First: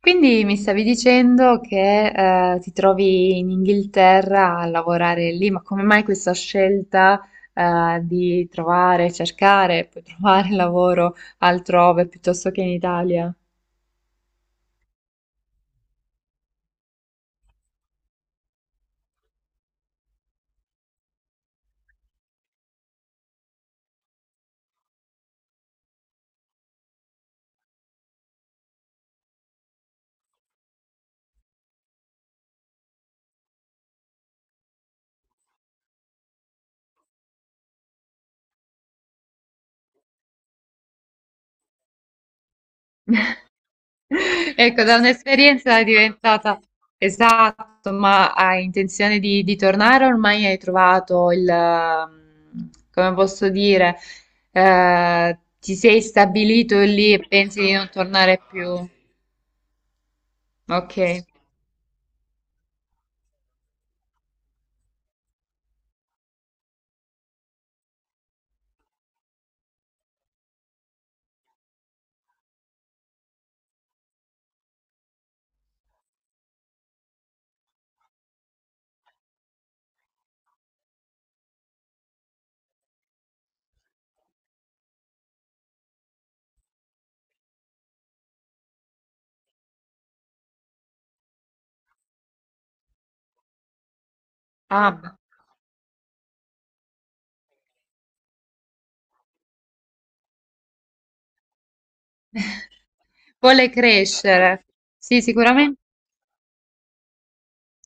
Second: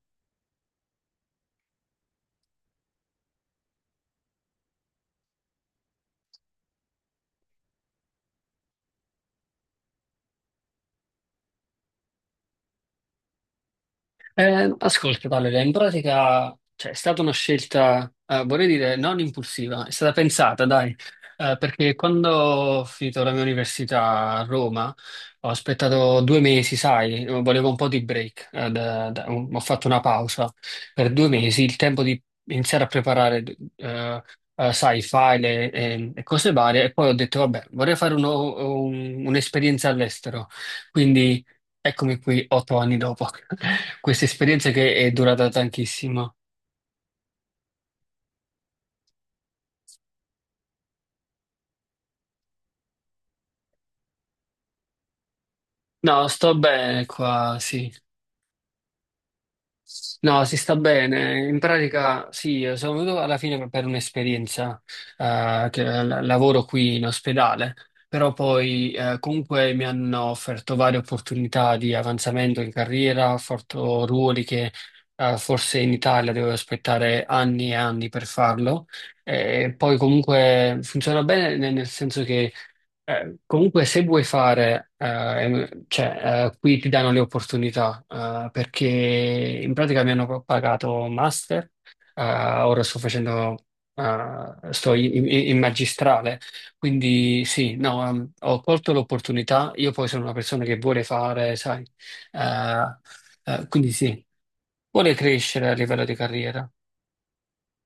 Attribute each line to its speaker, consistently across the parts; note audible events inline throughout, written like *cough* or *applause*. Speaker 1: Quindi mi stavi dicendo che ti trovi in Inghilterra a lavorare lì, ma come mai questa scelta di trovare, cercare, poi *laughs* trovare lavoro altrove piuttosto che in Italia?
Speaker 2: Ascolta, Valeria, in pratica, cioè, è stata una scelta, vorrei dire, non impulsiva, è stata pensata, dai. Perché quando ho finito la mia università a Roma, ho aspettato 2 mesi, sai, volevo un po' di break, ho fatto una pausa per 2 mesi, il tempo di iniziare a preparare, eh, sai, file e cose varie, e poi ho detto, vabbè, vorrei fare un'esperienza all'estero. Eccomi qui 8 anni dopo *laughs* questa
Speaker 1: *laughs*
Speaker 2: esperienza
Speaker 1: Ecco,
Speaker 2: che
Speaker 1: da
Speaker 2: è durata
Speaker 1: un'esperienza è
Speaker 2: tantissimo.
Speaker 1: diventata esatto, ma hai intenzione di tornare? Ormai hai trovato il, come posso dire, ti sei
Speaker 2: No, sto
Speaker 1: stabilito
Speaker 2: bene
Speaker 1: lì e
Speaker 2: qua,
Speaker 1: pensi di non
Speaker 2: sì.
Speaker 1: tornare più?
Speaker 2: No, si sta
Speaker 1: Ok.
Speaker 2: bene. In pratica, sì, sono venuto alla fine per un'esperienza, lavoro qui in ospedale. Però poi, comunque mi hanno offerto varie opportunità di avanzamento in carriera, ho fatto ruoli che, forse in Italia dovevo aspettare anni e anni per farlo. E poi comunque funziona bene nel senso che comunque, se vuoi fare, cioè, qui ti danno le opportunità, perché in pratica mi hanno pagato master, ora sto facendo, sto
Speaker 1: Ah,
Speaker 2: in magistrale, quindi sì, no, ho colto l'opportunità, io poi sono una persona che vuole fare, sai, eh,
Speaker 1: *laughs* vuole
Speaker 2: quindi sì,
Speaker 1: crescere.
Speaker 2: vuole
Speaker 1: Sì,
Speaker 2: crescere a
Speaker 1: sicuramente.
Speaker 2: livello di carriera.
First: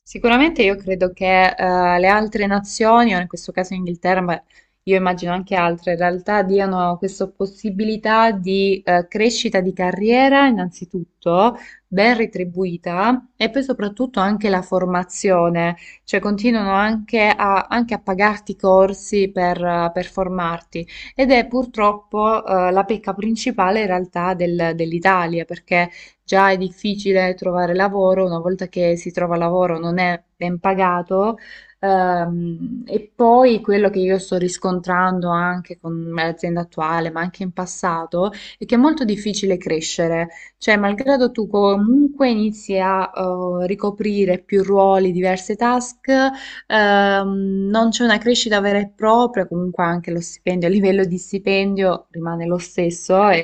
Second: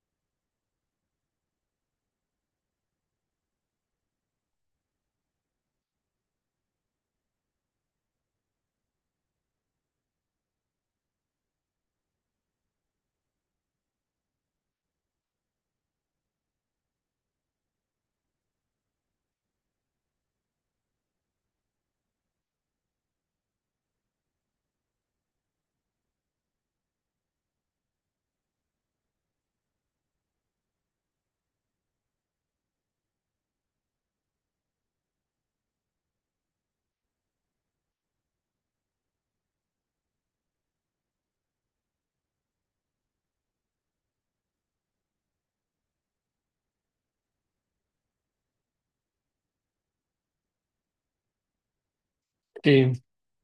Speaker 1: Sicuramente io credo che le altre nazioni, o in questo caso Inghilterra, ma io immagino anche altre, in realtà diano questa possibilità di crescita di carriera, innanzitutto, ben retribuita, e poi soprattutto anche la formazione, cioè continuano anche a, anche a pagarti corsi per formarti. Ed è purtroppo la pecca principale in realtà dell'Italia, perché già è difficile trovare lavoro, una volta che si trova lavoro non è ben pagato. E poi quello che io sto riscontrando anche con l'azienda attuale, ma anche in passato, è che è molto difficile crescere. Cioè, malgrado tu comunque inizi a ricoprire più ruoli, diverse task, non c'è una crescita vera e propria, comunque anche lo stipendio, a livello di stipendio rimane lo
Speaker 2: Sì.
Speaker 1: stesso, è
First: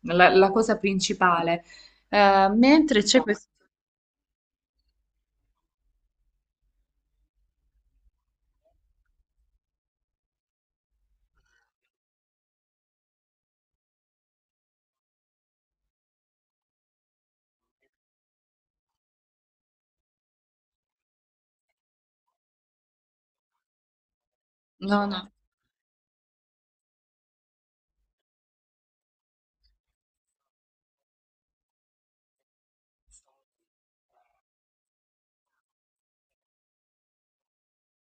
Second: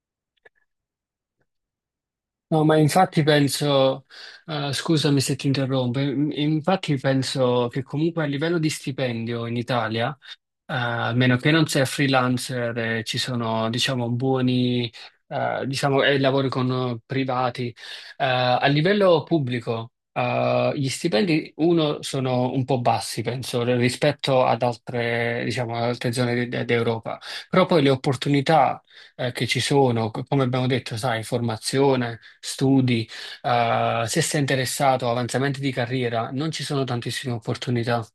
Speaker 1: la cosa principale.
Speaker 2: No, ma
Speaker 1: Mentre c'è
Speaker 2: infatti
Speaker 1: questo,
Speaker 2: penso, scusami se ti interrompo, infatti penso che comunque a livello di stipendio in Italia, a meno che non sei freelancer, ci sono, diciamo, buoni, diciamo, e lavori con privati. A livello pubblico, gli stipendi, uno, sono un po' bassi, penso, rispetto ad
Speaker 1: no, no.
Speaker 2: altre, diciamo, ad altre zone d'Europa. Però poi le opportunità, che ci sono, come abbiamo detto, sai, formazione, studi, se sei interessato a avanzamenti di carriera, non ci sono tantissime opportunità.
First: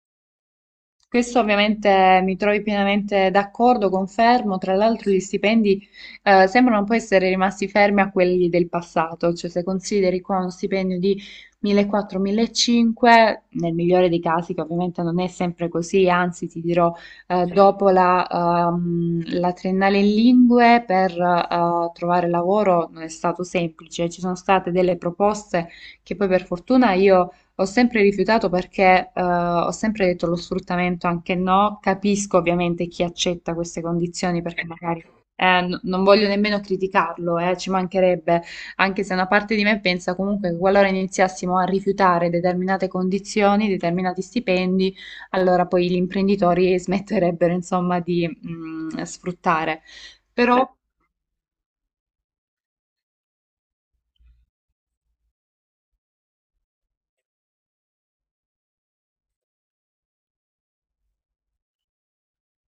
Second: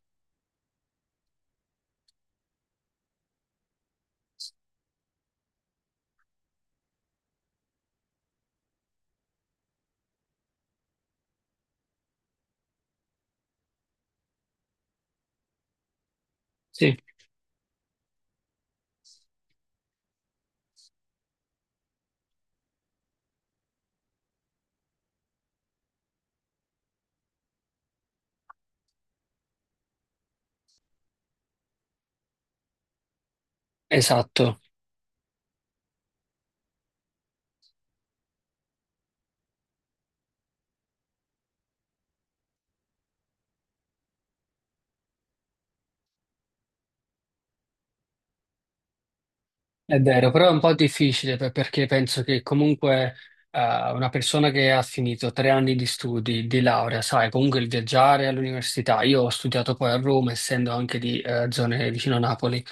Speaker 1: Questo ovviamente mi trovi pienamente d'accordo, confermo. Tra l'altro, gli stipendi sembrano un po' essere rimasti fermi a quelli del passato, cioè se consideri qua uno stipendio di 1400-1500, nel migliore dei casi, che ovviamente non è sempre così, anzi, ti dirò,
Speaker 2: Sì,
Speaker 1: dopo la, la triennale in lingue per trovare lavoro non è stato semplice, ci sono state delle proposte che poi per fortuna io ho sempre rifiutato perché ho sempre detto lo sfruttamento anche no, capisco ovviamente chi accetta queste condizioni
Speaker 2: esatto.
Speaker 1: perché magari non voglio nemmeno criticarlo, ci mancherebbe, anche se una parte di me pensa comunque che qualora iniziassimo a rifiutare determinate condizioni, determinati stipendi, allora poi gli imprenditori *laughs* smetterebbero insomma di sfruttare.
Speaker 2: È vero, però è un po'
Speaker 1: Però,
Speaker 2: difficile perché penso che comunque eh, una persona che ha finito 3 anni di studi, di laurea, sai, comunque il viaggiare all'università, io ho studiato poi a Roma, essendo anche di zone vicino a Napoli,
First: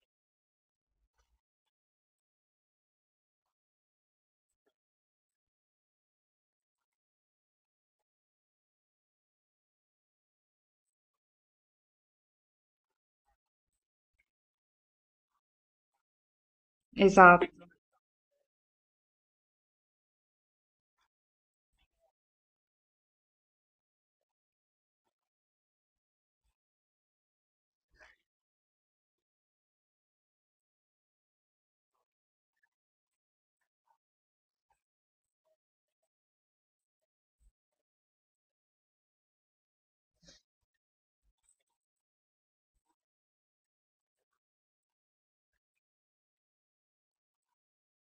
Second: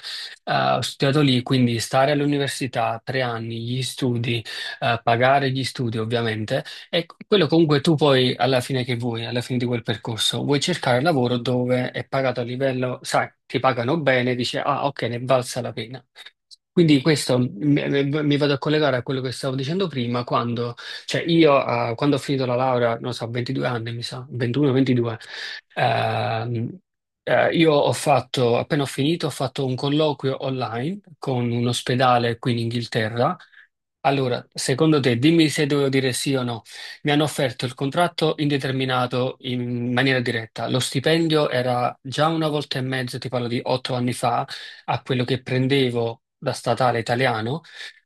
Speaker 2: ho studiato lì, quindi stare all'università 3 anni, gli studi, pagare gli studi ovviamente, e quello comunque tu poi alla fine che vuoi, alla fine di quel percorso, vuoi cercare lavoro dove è pagato a livello, sai, ti pagano bene, dici, ah ok, ne è valsa la pena. Quindi questo
Speaker 1: esatto.
Speaker 2: mi vado a collegare a quello che stavo dicendo prima, quando, cioè io, quando ho finito la laurea, non so, 22 anni mi sa, 21-22, ehm, io ho fatto, appena ho finito, ho fatto un colloquio online con un ospedale qui in Inghilterra, allora, secondo te, dimmi se devo dire sì o no. Mi hanno offerto il contratto indeterminato in maniera diretta. Lo stipendio era già una volta e mezzo, ti parlo di 8 anni fa, a quello che prendevo da statale italiano.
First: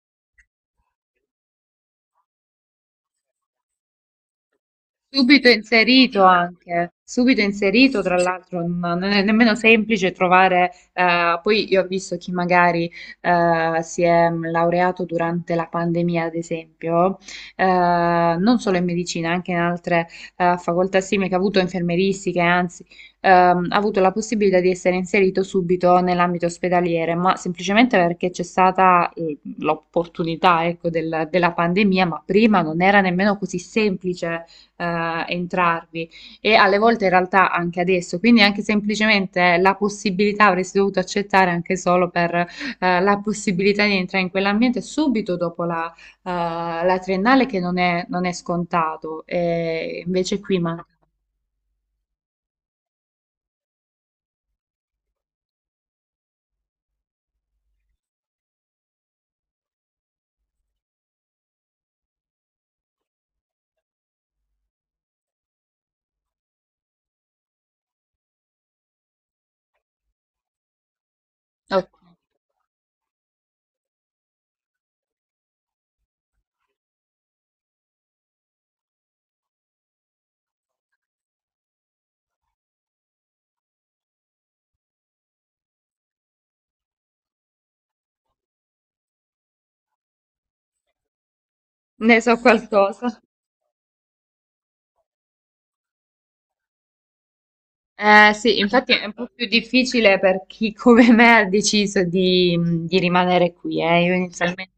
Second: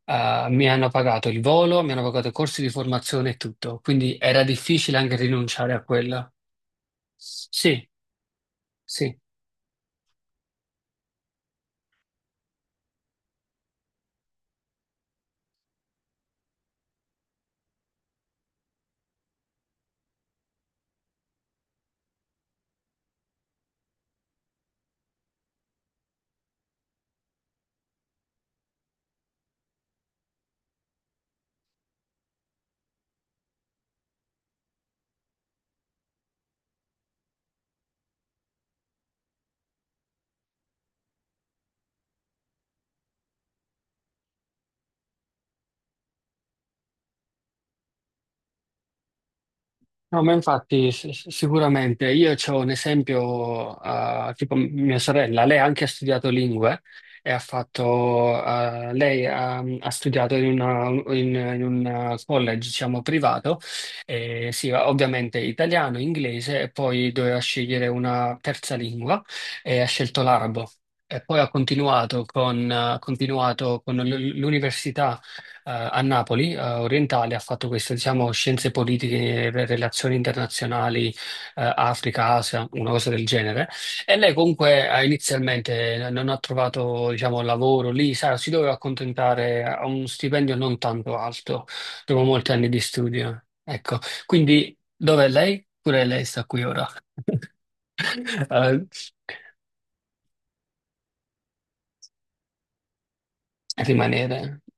Speaker 2: Mi hanno pagato il volo, mi hanno pagato i corsi di formazione e tutto. Quindi era difficile anche
Speaker 1: Subito
Speaker 2: rinunciare a
Speaker 1: inserito
Speaker 2: quella.
Speaker 1: anche, subito
Speaker 2: Sì,
Speaker 1: inserito, tra l'altro non non
Speaker 2: sì.
Speaker 1: è nemmeno semplice trovare, poi io ho visto chi magari si è laureato durante la pandemia, ad esempio, non solo in medicina, anche in altre facoltà simili, che ha avuto infermieristiche, anzi, ha avuto la possibilità di essere inserito subito nell'ambito ospedaliere, ma semplicemente perché c'è stata l'opportunità, ecco, della pandemia, ma prima non era nemmeno così semplice entrarvi e alle volte in realtà anche adesso, quindi anche semplicemente la possibilità avresti dovuto accettare anche solo per la possibilità di entrare in quell'ambiente subito dopo la, eh, la triennale che non è, non è scontato e
Speaker 2: No, ma
Speaker 1: invece qui manca.
Speaker 2: infatti sicuramente io ho un esempio, tipo mia sorella, lei anche ha studiato lingue e ha fatto, lei ha studiato in un college, diciamo, privato, e sì, ovviamente italiano, inglese e poi doveva scegliere una terza lingua e ha scelto l'arabo. E poi ha
Speaker 1: Oh,
Speaker 2: continuato con, ha continuato con l'università a Napoli, orientale, ha fatto questo, diciamo, scienze politiche, relazioni internazionali, Africa, Asia, una cosa del genere. E lei comunque inizialmente non ha trovato, diciamo, lavoro lì, sa, si doveva accontentare a un stipendio non tanto alto,
Speaker 1: ne
Speaker 2: dopo
Speaker 1: so
Speaker 2: molti anni di
Speaker 1: qualcosa.
Speaker 2: studio. Ecco, quindi dov'è lei? Pure lei sta qui ora. *laughs*
Speaker 1: Eh sì,
Speaker 2: Eh,
Speaker 1: infatti è un po' più difficile per chi come me ha deciso di rimanere qui. Io
Speaker 2: rimanere.
Speaker 1: inizialmente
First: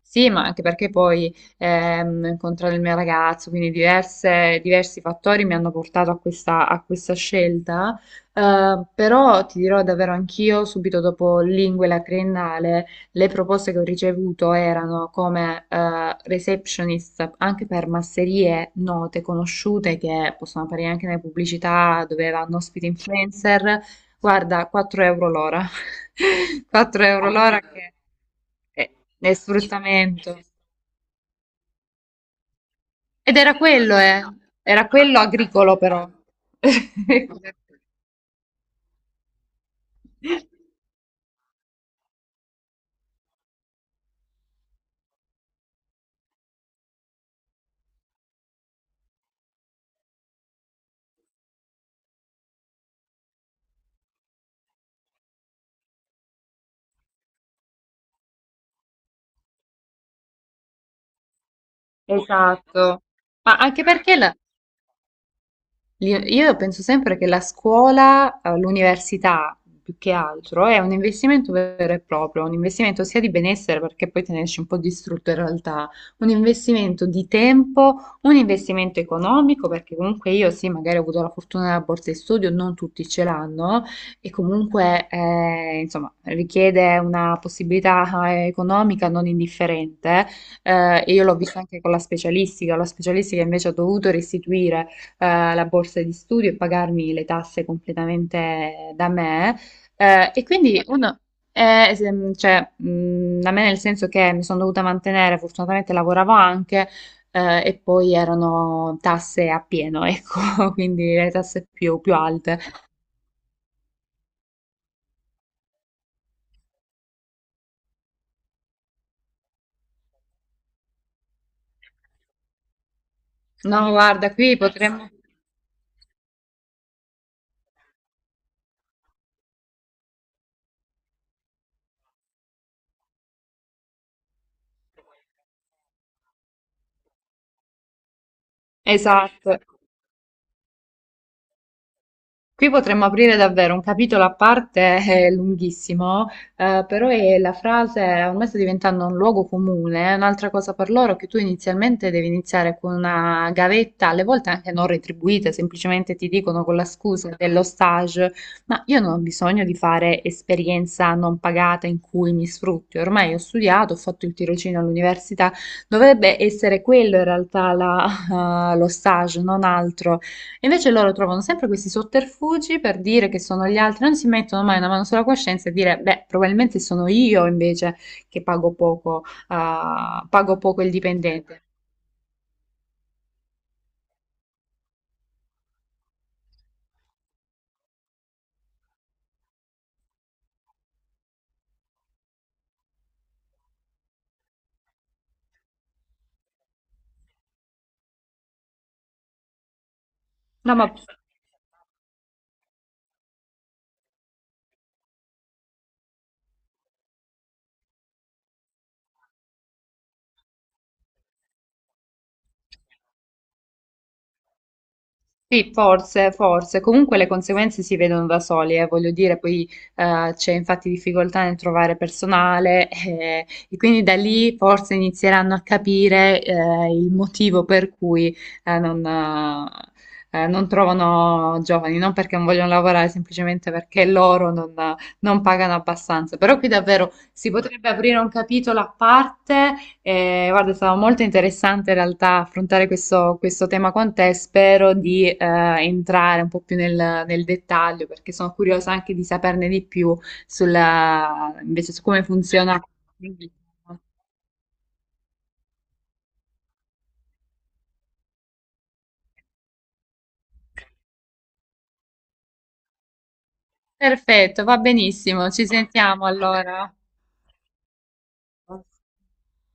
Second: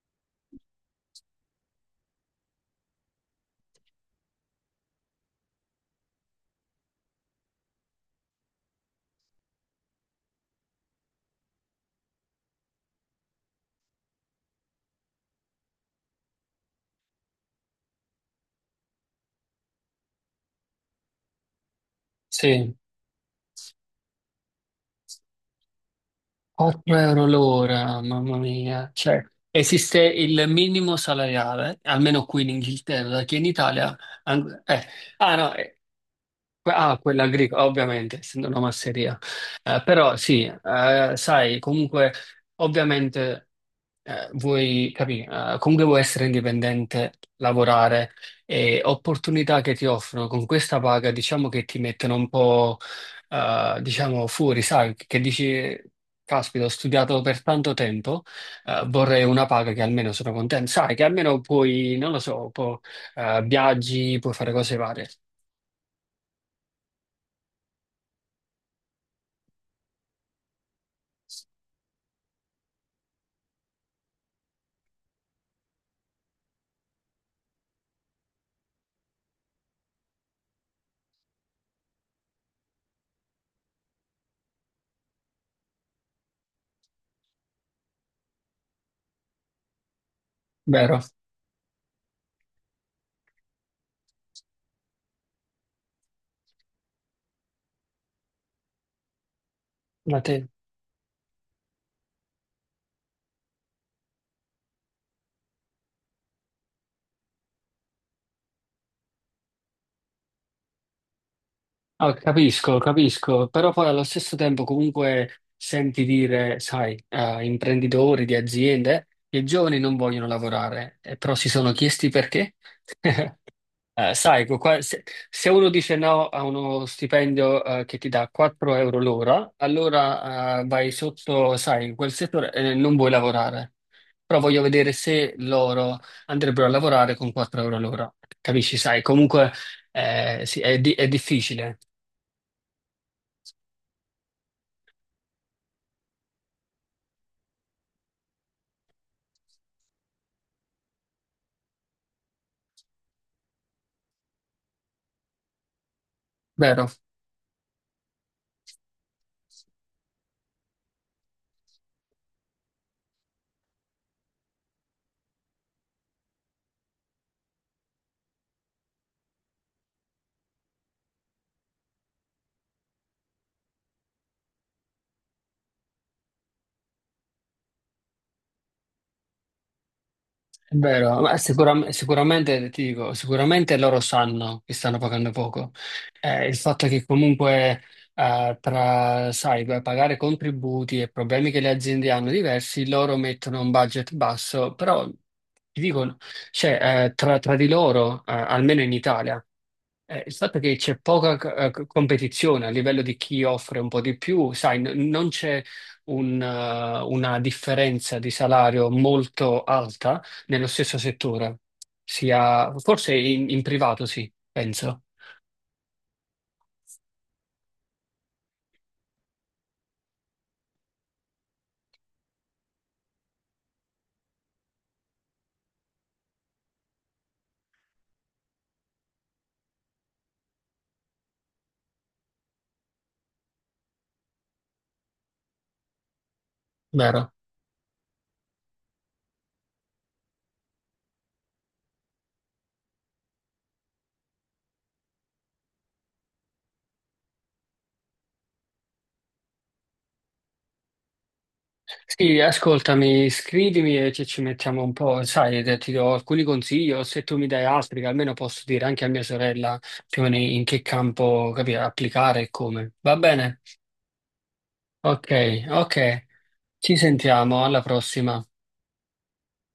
Speaker 1: sì, ma anche perché poi ho incontrato il mio ragazzo, quindi diversi fattori mi hanno portato a questa scelta. Però ti dirò davvero anch'io, subito dopo lingue la triennale. Le proposte che ho ricevuto erano come receptionist anche per masserie note, conosciute, che possono apparire anche nelle pubblicità dove vanno
Speaker 2: Sì.
Speaker 1: ospiti influencer. Guarda, 4 euro l'ora. *laughs*
Speaker 2: 4
Speaker 1: 4
Speaker 2: euro
Speaker 1: euro l'ora che
Speaker 2: l'ora, mamma mia.
Speaker 1: è,
Speaker 2: Cioè,
Speaker 1: è
Speaker 2: esiste
Speaker 1: sfruttamento.
Speaker 2: il minimo salariale, almeno qui in Inghilterra, perché
Speaker 1: Ed
Speaker 2: in
Speaker 1: era
Speaker 2: Italia...
Speaker 1: quello, eh.
Speaker 2: an- eh,
Speaker 1: Era quello
Speaker 2: ah, no,
Speaker 1: agricolo però.
Speaker 2: ah, quella
Speaker 1: *laughs*
Speaker 2: agricola, ovviamente, essendo una masseria. Però sì, sai, comunque, ovviamente vuoi capire, comunque vuoi essere indipendente, lavorare e opportunità che ti offrono con questa paga, diciamo che ti mettono un po', diciamo, fuori, sai, che dici, caspita, ho studiato per tanto tempo, vorrei una paga che almeno sono contento, sai, che almeno puoi, non lo so, può,
Speaker 1: Esatto. Ma anche perché
Speaker 2: viaggi, puoi fare cose varie,
Speaker 1: Io penso sempre che la scuola, l'università più che altro, è un investimento vero e proprio, un investimento sia di benessere, perché poi te ne esci un po' distrutto in realtà, un investimento di tempo, un investimento economico, perché comunque io sì, magari ho avuto la fortuna della borsa di studio, non tutti ce l'hanno, e comunque insomma richiede una possibilità economica non indifferente,
Speaker 2: vero?
Speaker 1: e io l'ho visto anche con la specialistica invece ho dovuto restituire la borsa di studio e pagarmi le tasse completamente da me.
Speaker 2: Ma
Speaker 1: E
Speaker 2: te?
Speaker 1: quindi uno, cioè, da me nel senso che mi sono dovuta mantenere, fortunatamente lavoravo anche, e poi erano tasse a pieno, ecco, *laughs* quindi le tasse più,
Speaker 2: Ah,
Speaker 1: più alte.
Speaker 2: capisco, capisco, però poi allo stesso tempo comunque senti dire, sai, a imprenditori di aziende che i giovani non vogliono lavorare, però si sono chiesti perché. *laughs*
Speaker 1: No, guarda,
Speaker 2: Sai,
Speaker 1: qui potremmo...
Speaker 2: se uno dice no a uno stipendio, che ti dà 4 euro l'ora, allora vai sotto, sai, in quel settore e non vuoi lavorare. Però voglio vedere se loro andrebbero a lavorare con 4 euro l'ora. Capisci? Sai,
Speaker 1: Esatto.
Speaker 2: comunque sì, è difficile.
Speaker 1: Qui potremmo aprire davvero un capitolo a parte, *laughs* lunghissimo, però è la frase ormai sta diventando un luogo comune. Un'altra cosa per loro è che tu inizialmente devi iniziare con una gavetta, alle volte anche non retribuita, semplicemente ti dicono con
Speaker 2: Vero.
Speaker 1: la scusa dello stage, ma io non ho bisogno di fare esperienza non pagata in cui mi sfrutti. Ormai ho studiato, ho fatto il tirocinio all'università, dovrebbe essere quello in realtà *laughs* lo stage, non altro. E invece loro trovano sempre questi sotterfugi per dire che sono gli altri, non si mettono mai una mano sulla coscienza e dire, beh, probabilmente sono io invece che pago poco, ah, pago
Speaker 2: È
Speaker 1: poco il
Speaker 2: vero, ma
Speaker 1: dipendente.
Speaker 2: sicuramente, ti dico, sicuramente loro sanno che stanno pagando poco. Il fatto è che comunque sai, per pagare contributi e problemi che le aziende hanno diversi, loro mettono un budget basso, però ti dico, cioè, tra di loro, almeno in Italia, il fatto è che
Speaker 1: No, ma
Speaker 2: c'è poca competizione a livello di chi offre un po' di più, sai, non c'è una differenza di salario molto alta nello stesso settore, sia forse in privato sì, penso,
Speaker 1: sì, forse, forse. Comunque le conseguenze si vedono da soli, voglio dire, poi c'è infatti difficoltà nel trovare personale *laughs* e quindi da lì forse inizieranno a capire il motivo per cui non trovano giovani, non perché non vogliono lavorare, semplicemente perché loro non, non pagano abbastanza. Però qui davvero
Speaker 2: vero?
Speaker 1: si potrebbe aprire un capitolo a parte. Guarda, è stato molto interessante in realtà affrontare questo, questo tema con te. Spero di entrare un po' più nel, nel dettaglio perché sono curiosa anche di saperne di più sulla, invece su come
Speaker 2: Sì,
Speaker 1: funziona.
Speaker 2: ascoltami, scrivimi e ci mettiamo un po', sai, ti do alcuni consigli o se tu mi dai altri che almeno posso dire anche a mia sorella più o meno in che campo, capire, applicare e come. Va bene?
Speaker 1: Perfetto, va
Speaker 2: Ok,
Speaker 1: benissimo. Ci
Speaker 2: ok.
Speaker 1: sentiamo allora.
Speaker 2: Ci sentiamo, alla prossima.